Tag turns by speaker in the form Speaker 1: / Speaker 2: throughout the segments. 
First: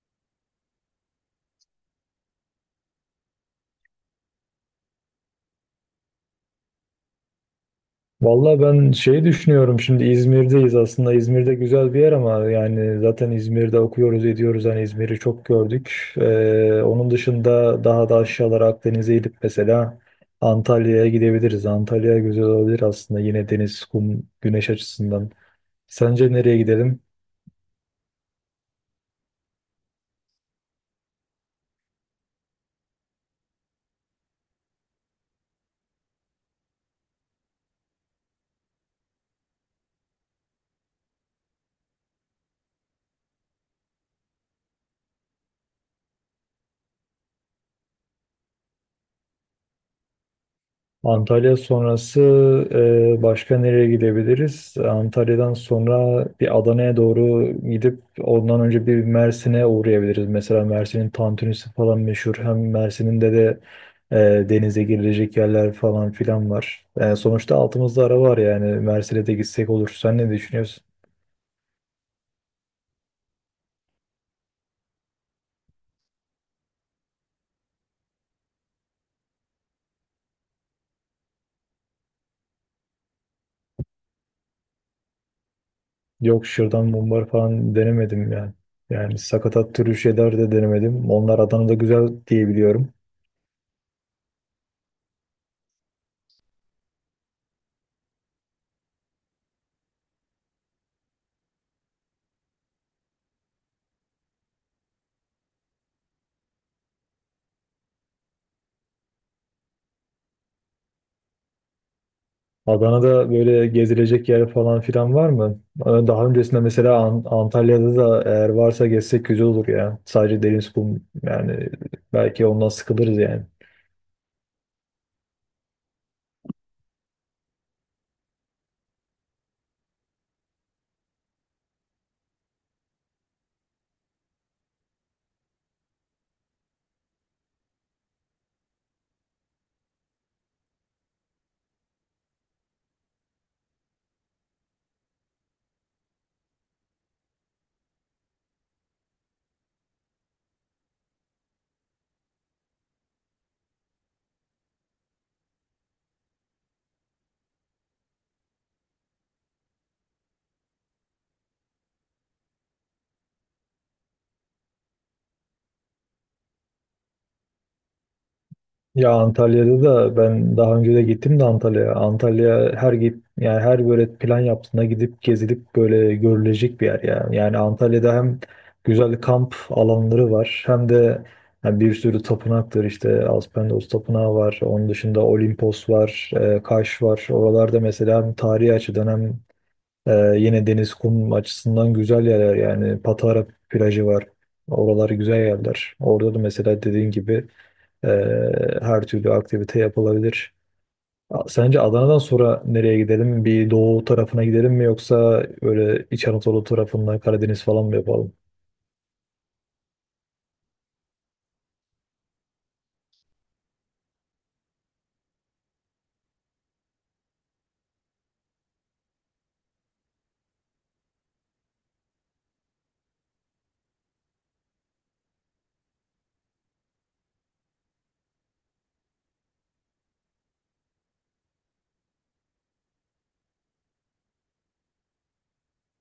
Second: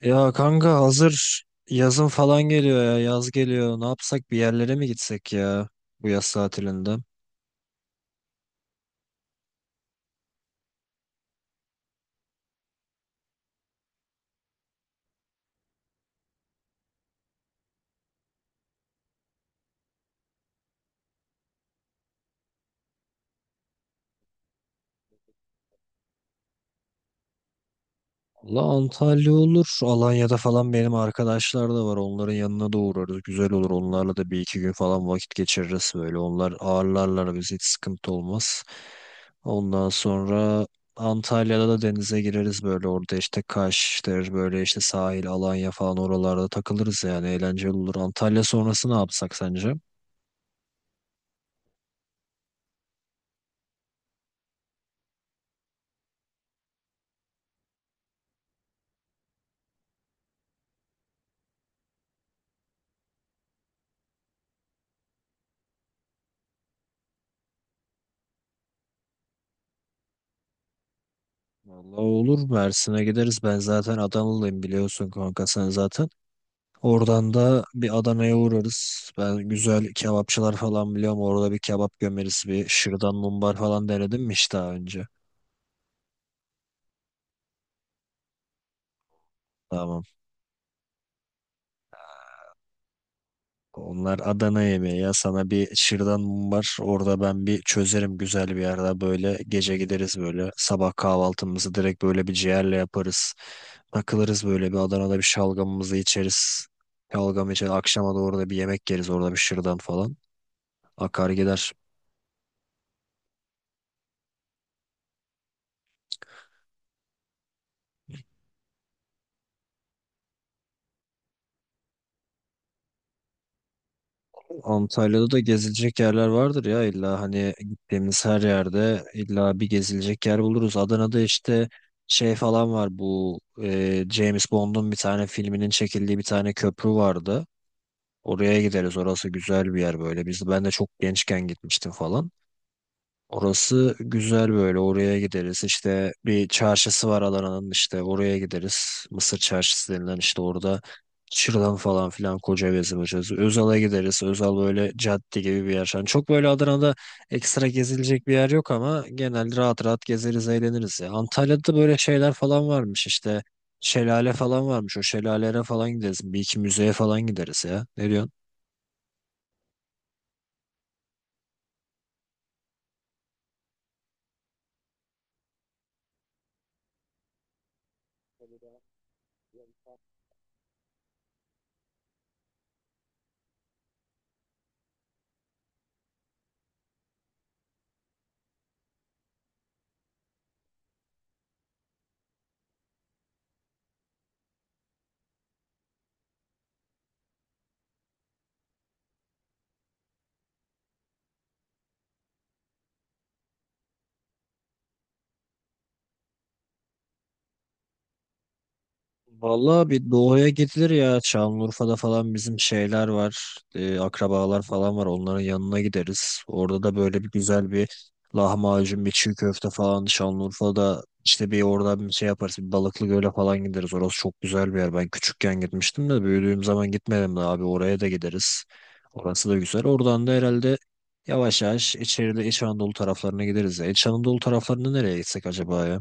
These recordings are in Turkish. Speaker 1: Ya kanka hazır yazın falan geliyor ya yaz geliyor ne yapsak bir yerlere mi gitsek ya bu yaz tatilinde?
Speaker 2: Valla ben şeyi düşünüyorum, şimdi İzmir'deyiz aslında. İzmir'de güzel bir yer ama yani zaten İzmir'de okuyoruz ediyoruz, hani İzmir'i çok gördük. Onun dışında daha da aşağılara Akdeniz'e inip mesela Antalya'ya gidebiliriz. Antalya güzel olabilir aslında, yine deniz, kum, güneş açısından. Sence nereye gidelim?
Speaker 1: Valla Antalya olur Alanya'da falan benim arkadaşlar da var onların yanına da uğrarız güzel olur onlarla da bir iki gün falan vakit geçiririz böyle onlar ağırlarlar biz hiç sıkıntı olmaz. Ondan sonra Antalya'da da denize gireriz böyle orada işte Kaş'tır böyle işte sahil Alanya falan oralarda takılırız yani eğlenceli olur. Antalya sonrası ne yapsak sence?
Speaker 2: Antalya sonrası başka nereye gidebiliriz? Antalya'dan sonra bir Adana'ya doğru gidip ondan önce bir Mersin'e uğrayabiliriz. Mesela Mersin'in tantunisi falan meşhur. Hem Mersin'in de denize girilecek yerler falan filan var. Sonuçta altımızda ara var, yani Mersin'e de gitsek olur. Sen ne düşünüyorsun?
Speaker 1: Vallahi olur Mersin'e gideriz. Ben zaten Adanalıyım biliyorsun kanka sen zaten. Oradan da bir Adana'ya uğrarız. Ben güzel kebapçılar falan biliyorum. Orada bir kebap gömeriz. Bir şırdan mumbar falan denedim mi hiç daha önce?
Speaker 2: Yok, şırdan mumbar falan denemedim yani. Yani sakatat türü
Speaker 1: Tamam.
Speaker 2: şeyler de denemedim. Onlar Adana'da güzel diyebiliyorum.
Speaker 1: Onlar Adana yemeği ya sana bir şırdan mum var orada ben bir çözerim güzel bir yerde böyle gece gideriz böyle sabah kahvaltımızı direkt böyle bir ciğerle yaparız takılırız böyle bir Adana'da bir şalgamımızı içeriz şalgam içer akşama doğru da bir yemek yeriz orada bir şırdan falan akar gider.
Speaker 2: Adana'da böyle gezilecek yer falan filan var mı? Daha öncesinde mesela Antalya'da da eğer varsa gezsek güzel olur ya. Sadece deniz, kum, yani belki ondan sıkılırız yani.
Speaker 1: Antalya'da da gezilecek yerler vardır ya illa hani gittiğimiz her yerde illa bir gezilecek yer buluruz. Adana'da işte şey falan var bu James Bond'un bir tane filminin çekildiği bir tane köprü vardı. Oraya gideriz orası güzel bir yer böyle. Ben de çok gençken gitmiştim falan. Orası güzel böyle oraya gideriz işte bir çarşısı var alanın işte oraya gideriz Mısır çarşısı denilen işte orada şırdan falan filan koca gezim açarız. Özal'a gideriz Özal böyle cadde gibi bir yer. Yani çok böyle Adana'da ekstra gezilecek bir yer yok ama genel rahat rahat gezeriz eğleniriz ya Antalya'da böyle şeyler falan varmış işte şelale falan varmış o şelalelere falan gideriz bir iki müzeye falan gideriz ya ne
Speaker 2: Ya Antalya'da da ben daha önce de gittim de Antalya'ya. Antalya her git, yani her böyle plan yaptığında gidip gezilip böyle görülecek bir yer ya. Yani Antalya'da hem
Speaker 1: diyorsun?
Speaker 2: güzel kamp alanları var hem de yani bir sürü tapınaktır, işte Aspendos Tapınağı var. Onun dışında Olimpos var, Kaş var. Oralarda mesela hem tarihi açıdan hem yine deniz kum açısından güzel yerler, yani Patara plajı var. Oralar güzel yerler. Orada da mesela dediğin gibi e, her türlü aktivite yapılabilir. Sence Adana'dan sonra nereye gidelim? Bir doğu tarafına gidelim mi, yoksa böyle İç Anadolu tarafında Karadeniz falan mı yapalım?
Speaker 1: Vallahi bir doğuya gidilir ya. Şanlıurfa'da falan bizim şeyler var. Akrabalar falan var. Onların yanına gideriz. Orada da böyle bir güzel bir lahmacun, bir çiğ köfte falan. Şanlıurfa'da işte bir oradan bir şey yaparız. Bir Balıklı Göl'e falan gideriz. Orası çok güzel bir yer. Ben küçükken gitmiştim de büyüdüğüm zaman gitmedim de abi. Oraya da gideriz. Orası da güzel. Oradan da herhalde yavaş yavaş içeride İç Anadolu taraflarına gideriz ya. İç Anadolu taraflarına nereye gitsek acaba ya?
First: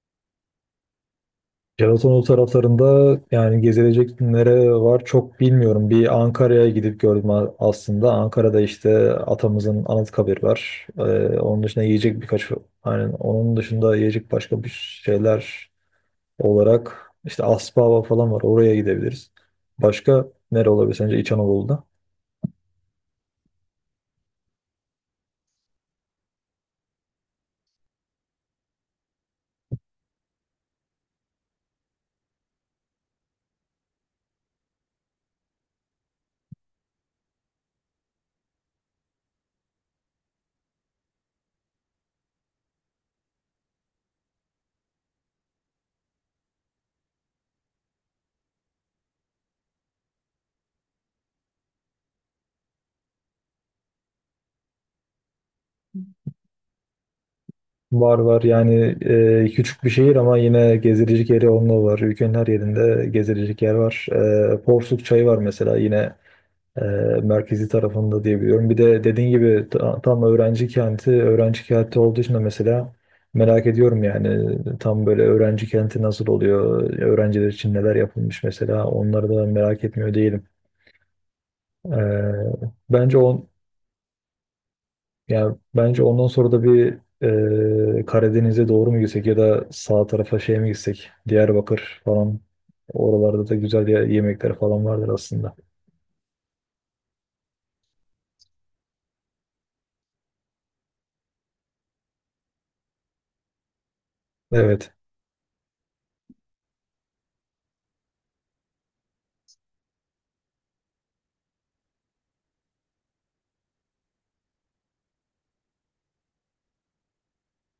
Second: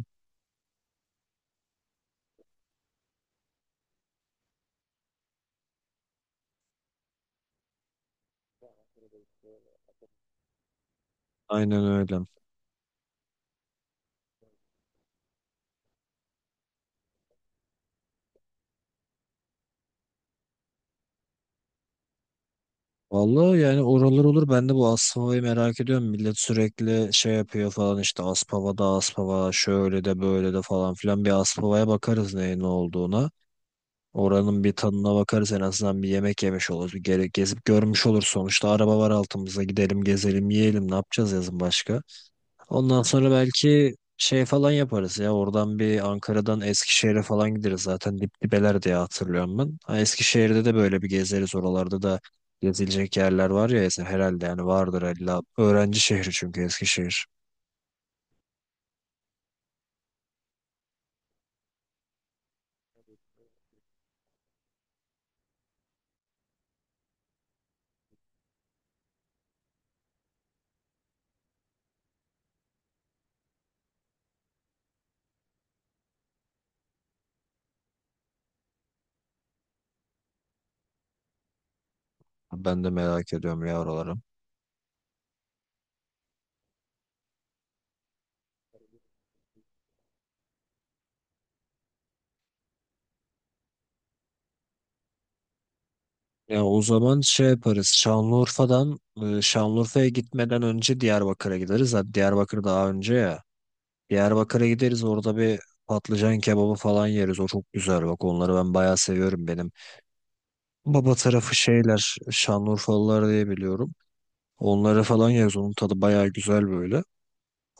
Speaker 2: Gelatonoğlu taraflarında yani gezilecek nere var çok bilmiyorum. Bir Ankara'ya gidip gördüm aslında. Ankara'da işte atamızın Anıtkabir var. Onun dışında
Speaker 1: Aynen öyle.
Speaker 2: yiyecek birkaç, yani onun dışında yiyecek başka bir şeyler olarak işte Aspava falan var. Oraya gidebiliriz. Başka nere olabilir sence İç Anadolu'da?
Speaker 1: Vallahi yani oralar olur. Ben de bu Aspava'yı merak ediyorum. Millet sürekli şey yapıyor falan işte Aspava'da Aspava şöyle de böyle de falan filan. Bir Aspava'ya bakarız neyin ne olduğuna. Oranın bir tadına bakarız en azından bir yemek yemiş oluruz. Bir gere gezip görmüş olur sonuçta. Araba var altımızda gidelim gezelim yiyelim ne yapacağız yazın başka? Ondan sonra belki şey falan yaparız ya. Oradan bir Ankara'dan Eskişehir'e falan gideriz. Zaten dibeler diye hatırlıyorum ben. Ha, Eskişehir'de de böyle bir gezeriz. Oralarda da gezilecek yerler var ya herhalde yani vardır illa. Öğrenci şehri çünkü Eskişehir.
Speaker 2: Var var yani, küçük bir şehir ama yine gezilecek yeri onunla var. Ülkenin her yerinde gezilecek yer var. Porsuk Çayı var mesela, yine e, merkezi tarafında diyebiliyorum. Bir de dediğin gibi tam öğrenci kenti, öğrenci kenti olduğu için de mesela merak ediyorum, yani tam böyle öğrenci kenti nasıl oluyor, öğrenciler için neler yapılmış, mesela onları da merak etmiyor değilim. E,
Speaker 1: Ben de
Speaker 2: bence
Speaker 1: merak
Speaker 2: on,
Speaker 1: ediyorum ya oraları.
Speaker 2: Ya bence ondan sonra da bir Karadeniz'e doğru mu gitsek, ya da sağ tarafa şey mi gitsek? Diyarbakır falan. Oralarda da güzel yemekler falan vardır aslında.
Speaker 1: Ya o zaman şey yaparız. Şanlıurfa'dan Şanlıurfa'ya gitmeden önce Diyarbakır'a gideriz. Hadi Diyarbakır daha önce ya. Diyarbakır'a
Speaker 2: Evet.
Speaker 1: gideriz orada bir patlıcan kebabı falan yeriz. O çok güzel bak onları ben bayağı seviyorum benim. Baba tarafı şeyler Şanlıurfalılar diye biliyorum. Onlara falan yeriz. Onun tadı bayağı güzel böyle.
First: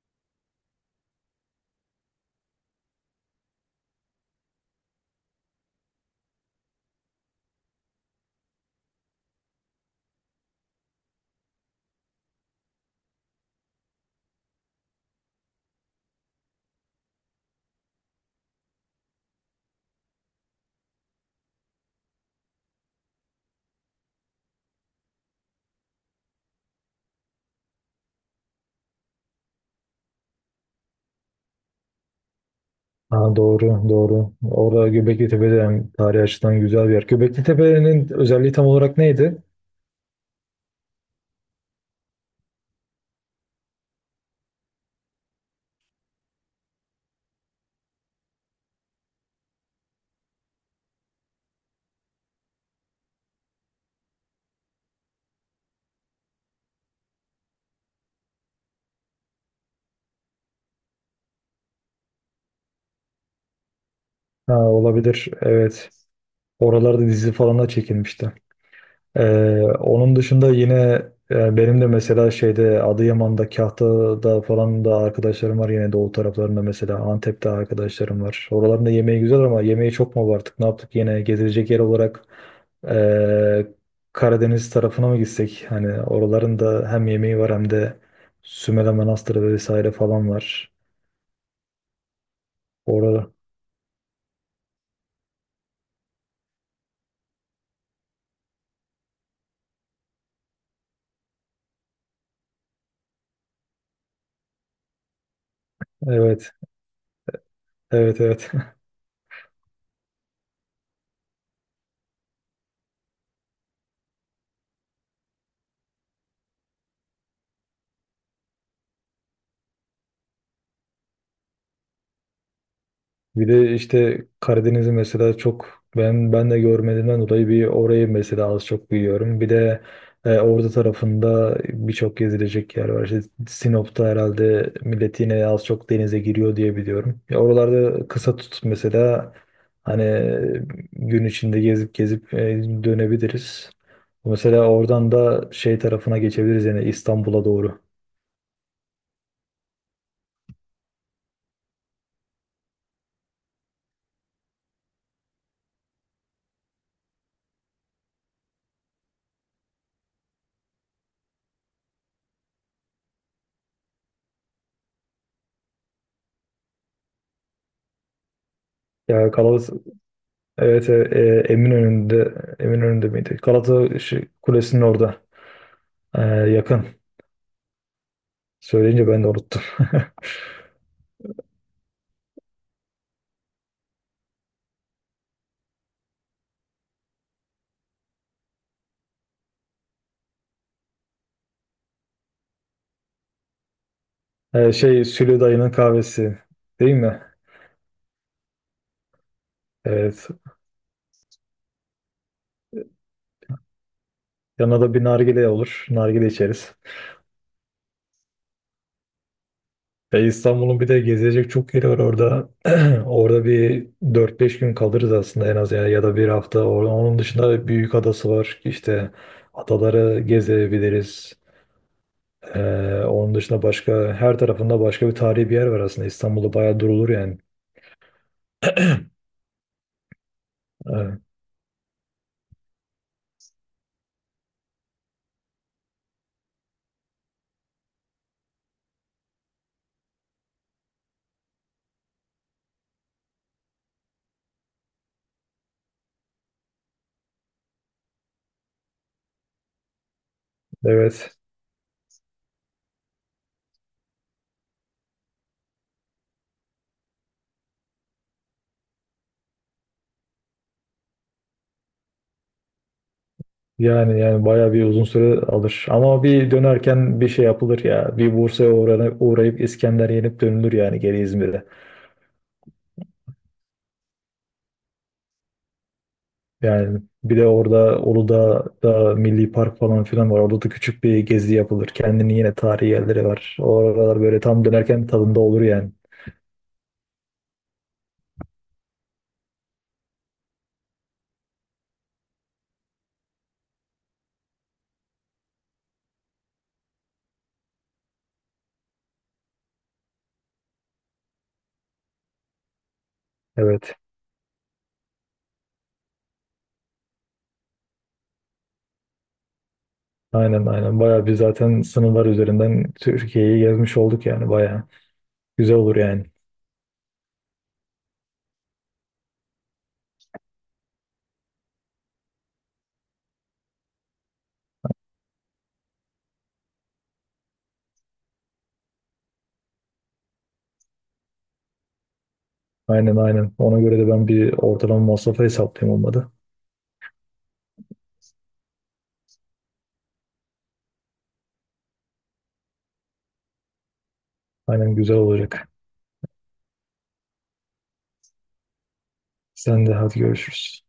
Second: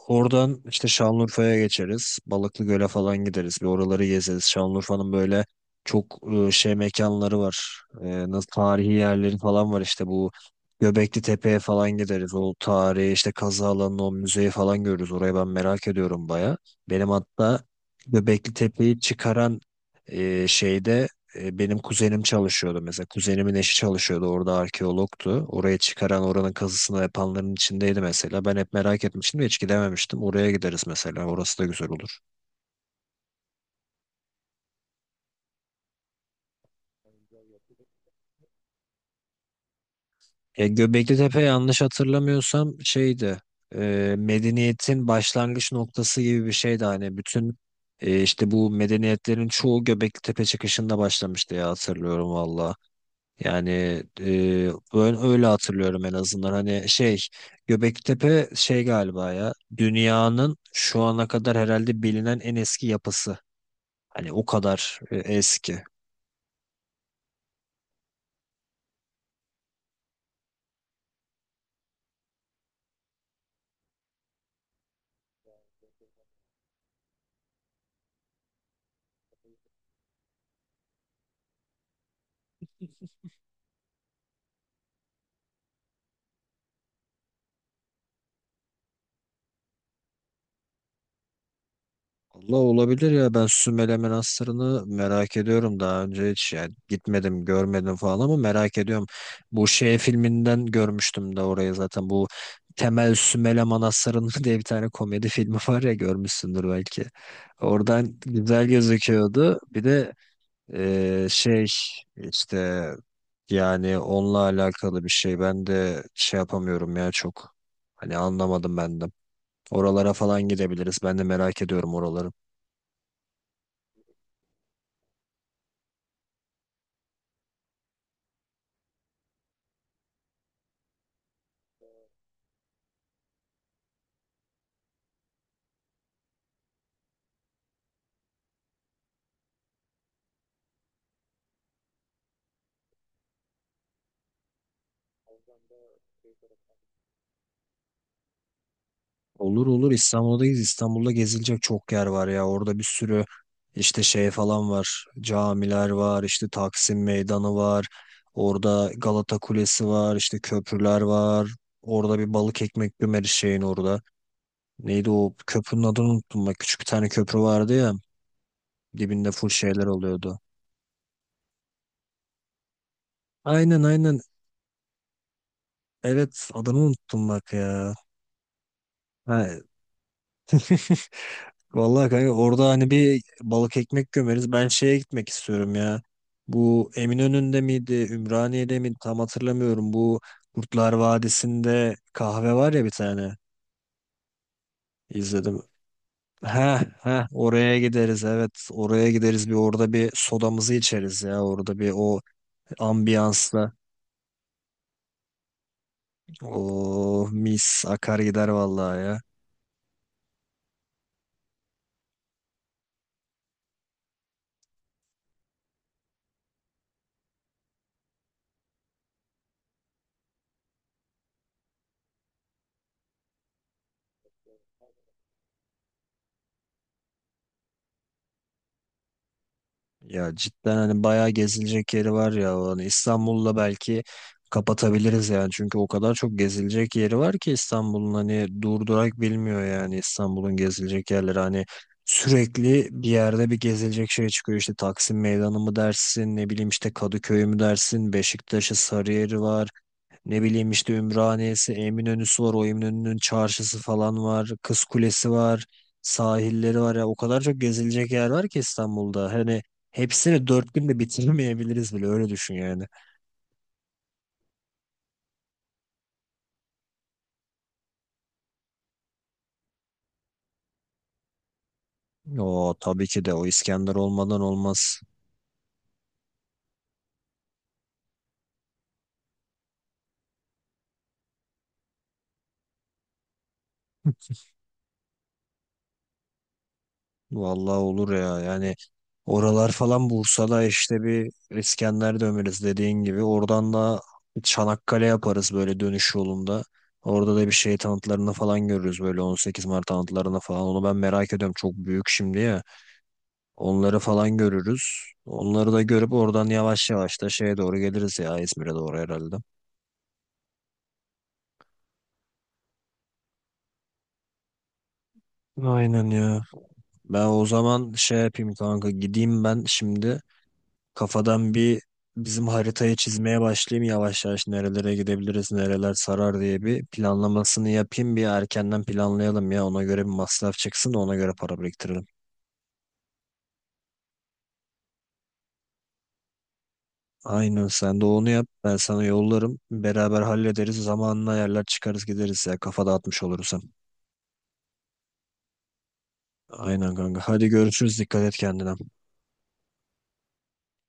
Speaker 1: Oradan işte Şanlıurfa'ya geçeriz. Balıklı Göl'e falan gideriz. Bir oraları gezeriz. Şanlıurfa'nın böyle çok şey mekanları var. E, nasıl tarihi yerleri falan var işte bu Göbekli Tepe'ye falan gideriz. O tarihi işte kazı alanını o müzeyi falan görürüz. Orayı ben merak ediyorum baya. Benim hatta Göbekli Tepe'yi çıkaran şeyde benim kuzenim çalışıyordu mesela. Kuzenimin eşi çalışıyordu. Orada arkeologtu. Oraya çıkaran oranın kazısını yapanların içindeydi mesela. Ben hep merak etmiştim de hiç gidememiştim. Oraya gideriz mesela. Orası da güzel olur.
Speaker 2: Ha, doğru doğru. Orada Göbekli Tepe de hem tarihi açıdan güzel bir yer. Göbekli Tepe'nin özelliği tam olarak neydi?
Speaker 1: E, Göbekli Tepe yanlış hatırlamıyorsam şeydi. Medeniyetin başlangıç noktası gibi bir şeydi. Hani bütün işte bu medeniyetlerin çoğu Göbekli Tepe çıkışında başlamıştı ya hatırlıyorum valla. Yani ben öyle hatırlıyorum en azından. Hani şey Göbektepe şey galiba ya dünyanın şu ana kadar herhalde bilinen en eski yapısı. Hani o
Speaker 2: Ha,
Speaker 1: kadar
Speaker 2: olabilir.
Speaker 1: eski.
Speaker 2: Evet. Oralarda dizi falan da çekilmişti. Onun dışında yine benim de mesela şeyde Adıyaman'da, Kahta'da falan da arkadaşlarım var, yine doğu taraflarında mesela Antep'te arkadaşlarım var. Oraların da yemeği güzel, ama yemeği çok mu abarttık? Ne yaptık yine gezilecek yer olarak? e, Karadeniz tarafına mı gitsek? Hani oraların da hem yemeği var hem de Sümele Manastırı vesaire falan var.
Speaker 1: Allah olabilir
Speaker 2: Orada.
Speaker 1: ya ben Sümele Manastırı'nı merak ediyorum daha önce hiç yani gitmedim görmedim falan ama merak ediyorum. Bu şey filminden görmüştüm de orayı zaten bu Temel Sümele Manastırı'nın diye bir tane komedi filmi var ya
Speaker 2: Evet.
Speaker 1: görmüşsündür belki. Oradan
Speaker 2: Evet, evet.
Speaker 1: güzel gözüküyordu. Bir de şey işte yani onunla alakalı bir şey ben de şey yapamıyorum ya çok. Hani anlamadım ben de. Oralara falan gidebiliriz. Ben de merak ediyorum oraları.
Speaker 2: Bir de işte Karadeniz'i mesela çok, ben de görmediğimden dolayı bir orayı mesela az çok biliyorum. Bir de Ordu tarafında birçok gezilecek yer var. İşte Sinop'ta herhalde millet yine az çok denize giriyor diye biliyorum. Ya oralarda kısa tut mesela, hani gün içinde gezip gezip dönebiliriz. Mesela oradan da şey tarafına geçebiliriz yani, İstanbul'a doğru.
Speaker 1: Olur olur İstanbul'dayız. İstanbul'da gezilecek çok yer var ya. Orada bir sürü işte şey falan var. Camiler var, işte Taksim Meydanı var. Orada Galata Kulesi var, işte köprüler var. Orada bir balık ekmek bümeri şeyin orada. Neydi o köprünün adını unuttum bak. Küçük bir tane köprü vardı ya. Dibinde
Speaker 2: Ya,
Speaker 1: full
Speaker 2: kalabalık.
Speaker 1: şeyler oluyordu.
Speaker 2: Evet. Eminönü'nde miydi?
Speaker 1: Aynen
Speaker 2: Galata
Speaker 1: aynen.
Speaker 2: şey, Kulesi'nin orada.
Speaker 1: Evet adını
Speaker 2: Yakın.
Speaker 1: unuttum bak ya.
Speaker 2: Söyleyince ben de
Speaker 1: Ha,
Speaker 2: unuttum.
Speaker 1: vallahi kanka orada hani bir balık ekmek gömeriz. Ben şeye gitmek istiyorum ya. Bu Eminönü'nde miydi, Ümraniye'de miydi tam hatırlamıyorum. Bu Kurtlar Vadisi'nde kahve var ya bir tane.
Speaker 2: Şey, Sülü
Speaker 1: İzledim.
Speaker 2: Dayı'nın kahvesi
Speaker 1: Ha
Speaker 2: değil mi?
Speaker 1: ha, oraya gideriz, evet oraya gideriz bir orada bir
Speaker 2: Evet.
Speaker 1: sodamızı içeriz ya orada bir o ambiyansla.
Speaker 2: Yanına da bir nargile olur. Nargile içeriz.
Speaker 1: Oh mis akar gider vallahi ya.
Speaker 2: İstanbul'un bir de gezilecek çok yeri var orada. Orada bir dört beş gün kalırız aslında en az, ya ya da bir hafta. Onun dışında büyük adası var. İşte adaları gezebiliriz. Onun dışında başka, her tarafında başka bir tarihi bir yer var aslında. İstanbul'da bayağı durulur yani.
Speaker 1: Ya cidden hani
Speaker 2: Evet.
Speaker 1: bayağı gezilecek yeri var ya. Hani İstanbul'la belki kapatabiliriz yani. Çünkü o kadar çok gezilecek yeri var ki İstanbul'un hani durdurak bilmiyor yani İstanbul'un gezilecek yerleri. Hani sürekli bir yerde bir gezilecek şey çıkıyor. İşte Taksim Meydanı mı dersin ne bileyim işte Kadıköy mü dersin Beşiktaş'ı Sarıyer'i var. Ne bileyim işte
Speaker 2: Evet.
Speaker 1: Ümraniye'si, Eminönü'sü var. O Eminönü'nün çarşısı falan var. Kız Kulesi var. Sahilleri var ya. O kadar çok gezilecek yer var ki İstanbul'da. Hani hepsini 4 günde bitiremeyebiliriz bile. Öyle düşün yani.
Speaker 2: Yani bayağı bir uzun süre alır. Ama bir dönerken bir şey yapılır ya. Bir Bursa'ya uğrayıp İskender yenip dönülür yani geri İzmir'e.
Speaker 1: O tabii ki de o İskender olmadan olmaz.
Speaker 2: Yani bir de orada Uludağ'da Milli Park falan filan var. Orada da küçük bir gezi yapılır. Kendini yine tarihi yerleri var. Oralar böyle tam dönerken tadında olur yani.
Speaker 1: Vallahi olur ya yani oralar falan Bursa'da işte bir İskender döneriz dediğin gibi oradan da Çanakkale yaparız böyle dönüş yolunda. Orada da bir şey tanıtlarını falan görürüz böyle 18 Mart tanıtlarını falan. Onu ben merak ediyorum çok büyük şimdi ya.
Speaker 2: Evet.
Speaker 1: Onları falan görürüz. Onları da görüp oradan yavaş yavaş da şeye doğru geliriz ya İzmir'e doğru herhalde.
Speaker 2: Aynen, aynen. Bayağı biz zaten sınırlar üzerinden Türkiye'yi gezmiş olduk yani, bayağı. Güzel olur
Speaker 1: Aynen
Speaker 2: yani.
Speaker 1: ya. Ben o zaman şey yapayım kanka gideyim ben şimdi. Kafadan bir bizim haritayı çizmeye başlayayım yavaş yavaş nerelere gidebiliriz, nereler sarar diye bir planlamasını yapayım. Bir erkenden planlayalım ya ona göre bir masraf çıksın da ona göre para biriktirelim.
Speaker 2: Aynen, aynen. Ona göre de ben bir ortalama masrafı hesaplayayım olmadı.
Speaker 1: Aynen sen de onu yap ben sana yollarım. Beraber hallederiz zamanla yerler çıkarız gideriz ya kafa dağıtmış oluruz hem.
Speaker 2: Aynen, güzel olacak.
Speaker 1: Aynen kanka hadi görüşürüz dikkat et kendine.
Speaker 2: Sen de hadi, görüşürüz.